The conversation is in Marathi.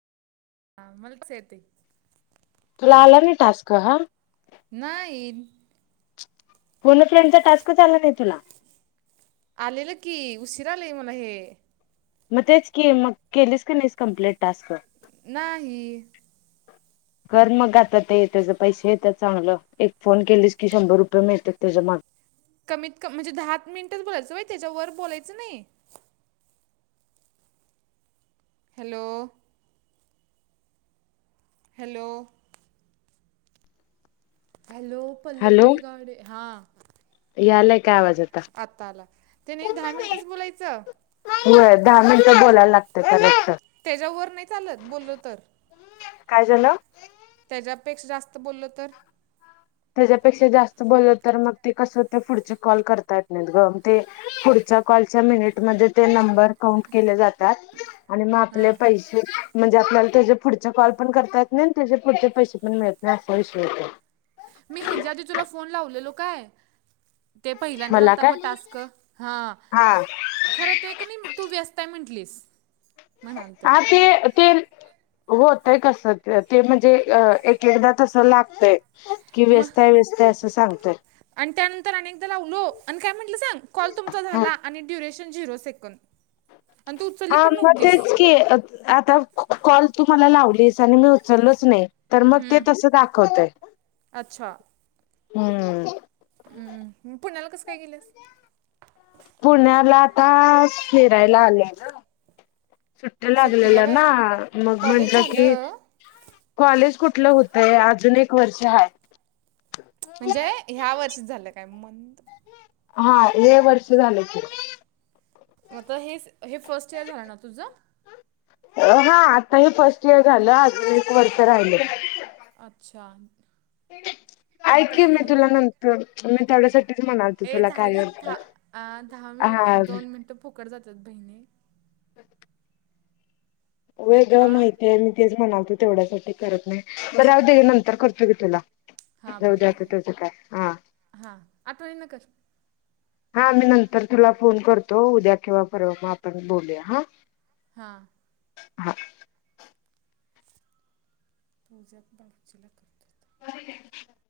आम्हाला कस येतंय... तुला आला नाही टास्क हा... नाही... फोन अ फ्रेंड चा टास्कच आला नाही तुला आलेलं की उशीर आलंय मला हे मग तेच की, मग केलीच का नाही कंप्लीट टास्क? नाही. कर मग आता ते त्याचे पैसे येतात चांगलं एक फोन केलीस की, शंभर रुपये मिळतात त्याच्या माग कमीत कमी म्हणजे दहा मिनिटच बोलायचंय त्याच्यावर बोलायचं नाही. Hello hello hello, Pallavi Nighawade हां यायलाय काय आवाज आता आता आला. ते नाही दहा मिनिटच बोलायचं. होय दहा मिनिटं बोलायला लागत करेक्ट त्याच्यावर नाही चालत बोललो तर काय झालं त्याच्यापेक्षा जास्त बोललो तर त्याच्यापेक्षा जास्त बोललं तर मग ते कसं होतं ते पुढचे कॉल करता येत नाहीत ग मग ते पुढच्या कॉलच्या मिनिट मध्ये ते नंबर काउंट केले जातात [inaudible] आणि मग आपले हा पैसे म्हणजे आपल्याला त्याच्या पुढचे कॉल करता येत नाही त्याच्या पुढचे पैसे पण मिळत नाही असा विषय येतो मी हेच्याआधी तुला फोन लावलेलो काय ते पहिल्यांदा मला आलथा ब काय टास्क हा हा खरं ते क नाही तू व्यस्त आहे म्हंटलीस हा ते ते होतय तसंच ते म्हणजे एक एकदा तसं लागतय की मग व्यस्त आहे व्यस्त असं सांगतय आणि त्यानंतर अनेकदा लावलो आणि काय म्हटलं सांग कॉल तुमचा हा झाला आणि ड्युरेशन झिरो सेकंद आणि तू उचलली हा पण मग तेच नव्हतीस की आता कॉल तूमला लावलीस आणि मी चलच नाही तर मग ते तस दाखवतय अच्छा हम्म हम्म पुण्याला कसं काय गेलंस पुण्याला आता फिरायला आले हे ना सुट्टे लागलेल सुट्टीला वय ना मग कॉलेज म्हटलं की झालं कॉलेज कुठलं होतय अजून एक वर्ष हाय म्हणजे ह्या वर्षीच झालं काय मतं हा हे वर्ष झालंय की आता हेच हे फर्स्ट इयर आहे ना तुझं हा आता हे फर्स्ट इयर झालं अजून एक वर्ष राहिलं अच्छा हाय मग की कसं मी झालं तुला नंतर मी थोडसं ए झालं की दहा दहा मि हा दोन मिनिटं फोकट जातात बहिणी वेळ आ देऊन माहितीय आहे मी तेच म्हणालतो तेवढ्यासाठी करत नाही बर राहू दे नंतर करतो की तुला जाऊ दे आता त्याचं काय हा हा आठवणी न कर हा मी नंतर तुला फोन करतो उद्या किव्हा परवा मग आपण बोलूया हा हां हा पूजा बाचूलक अरे थँक्य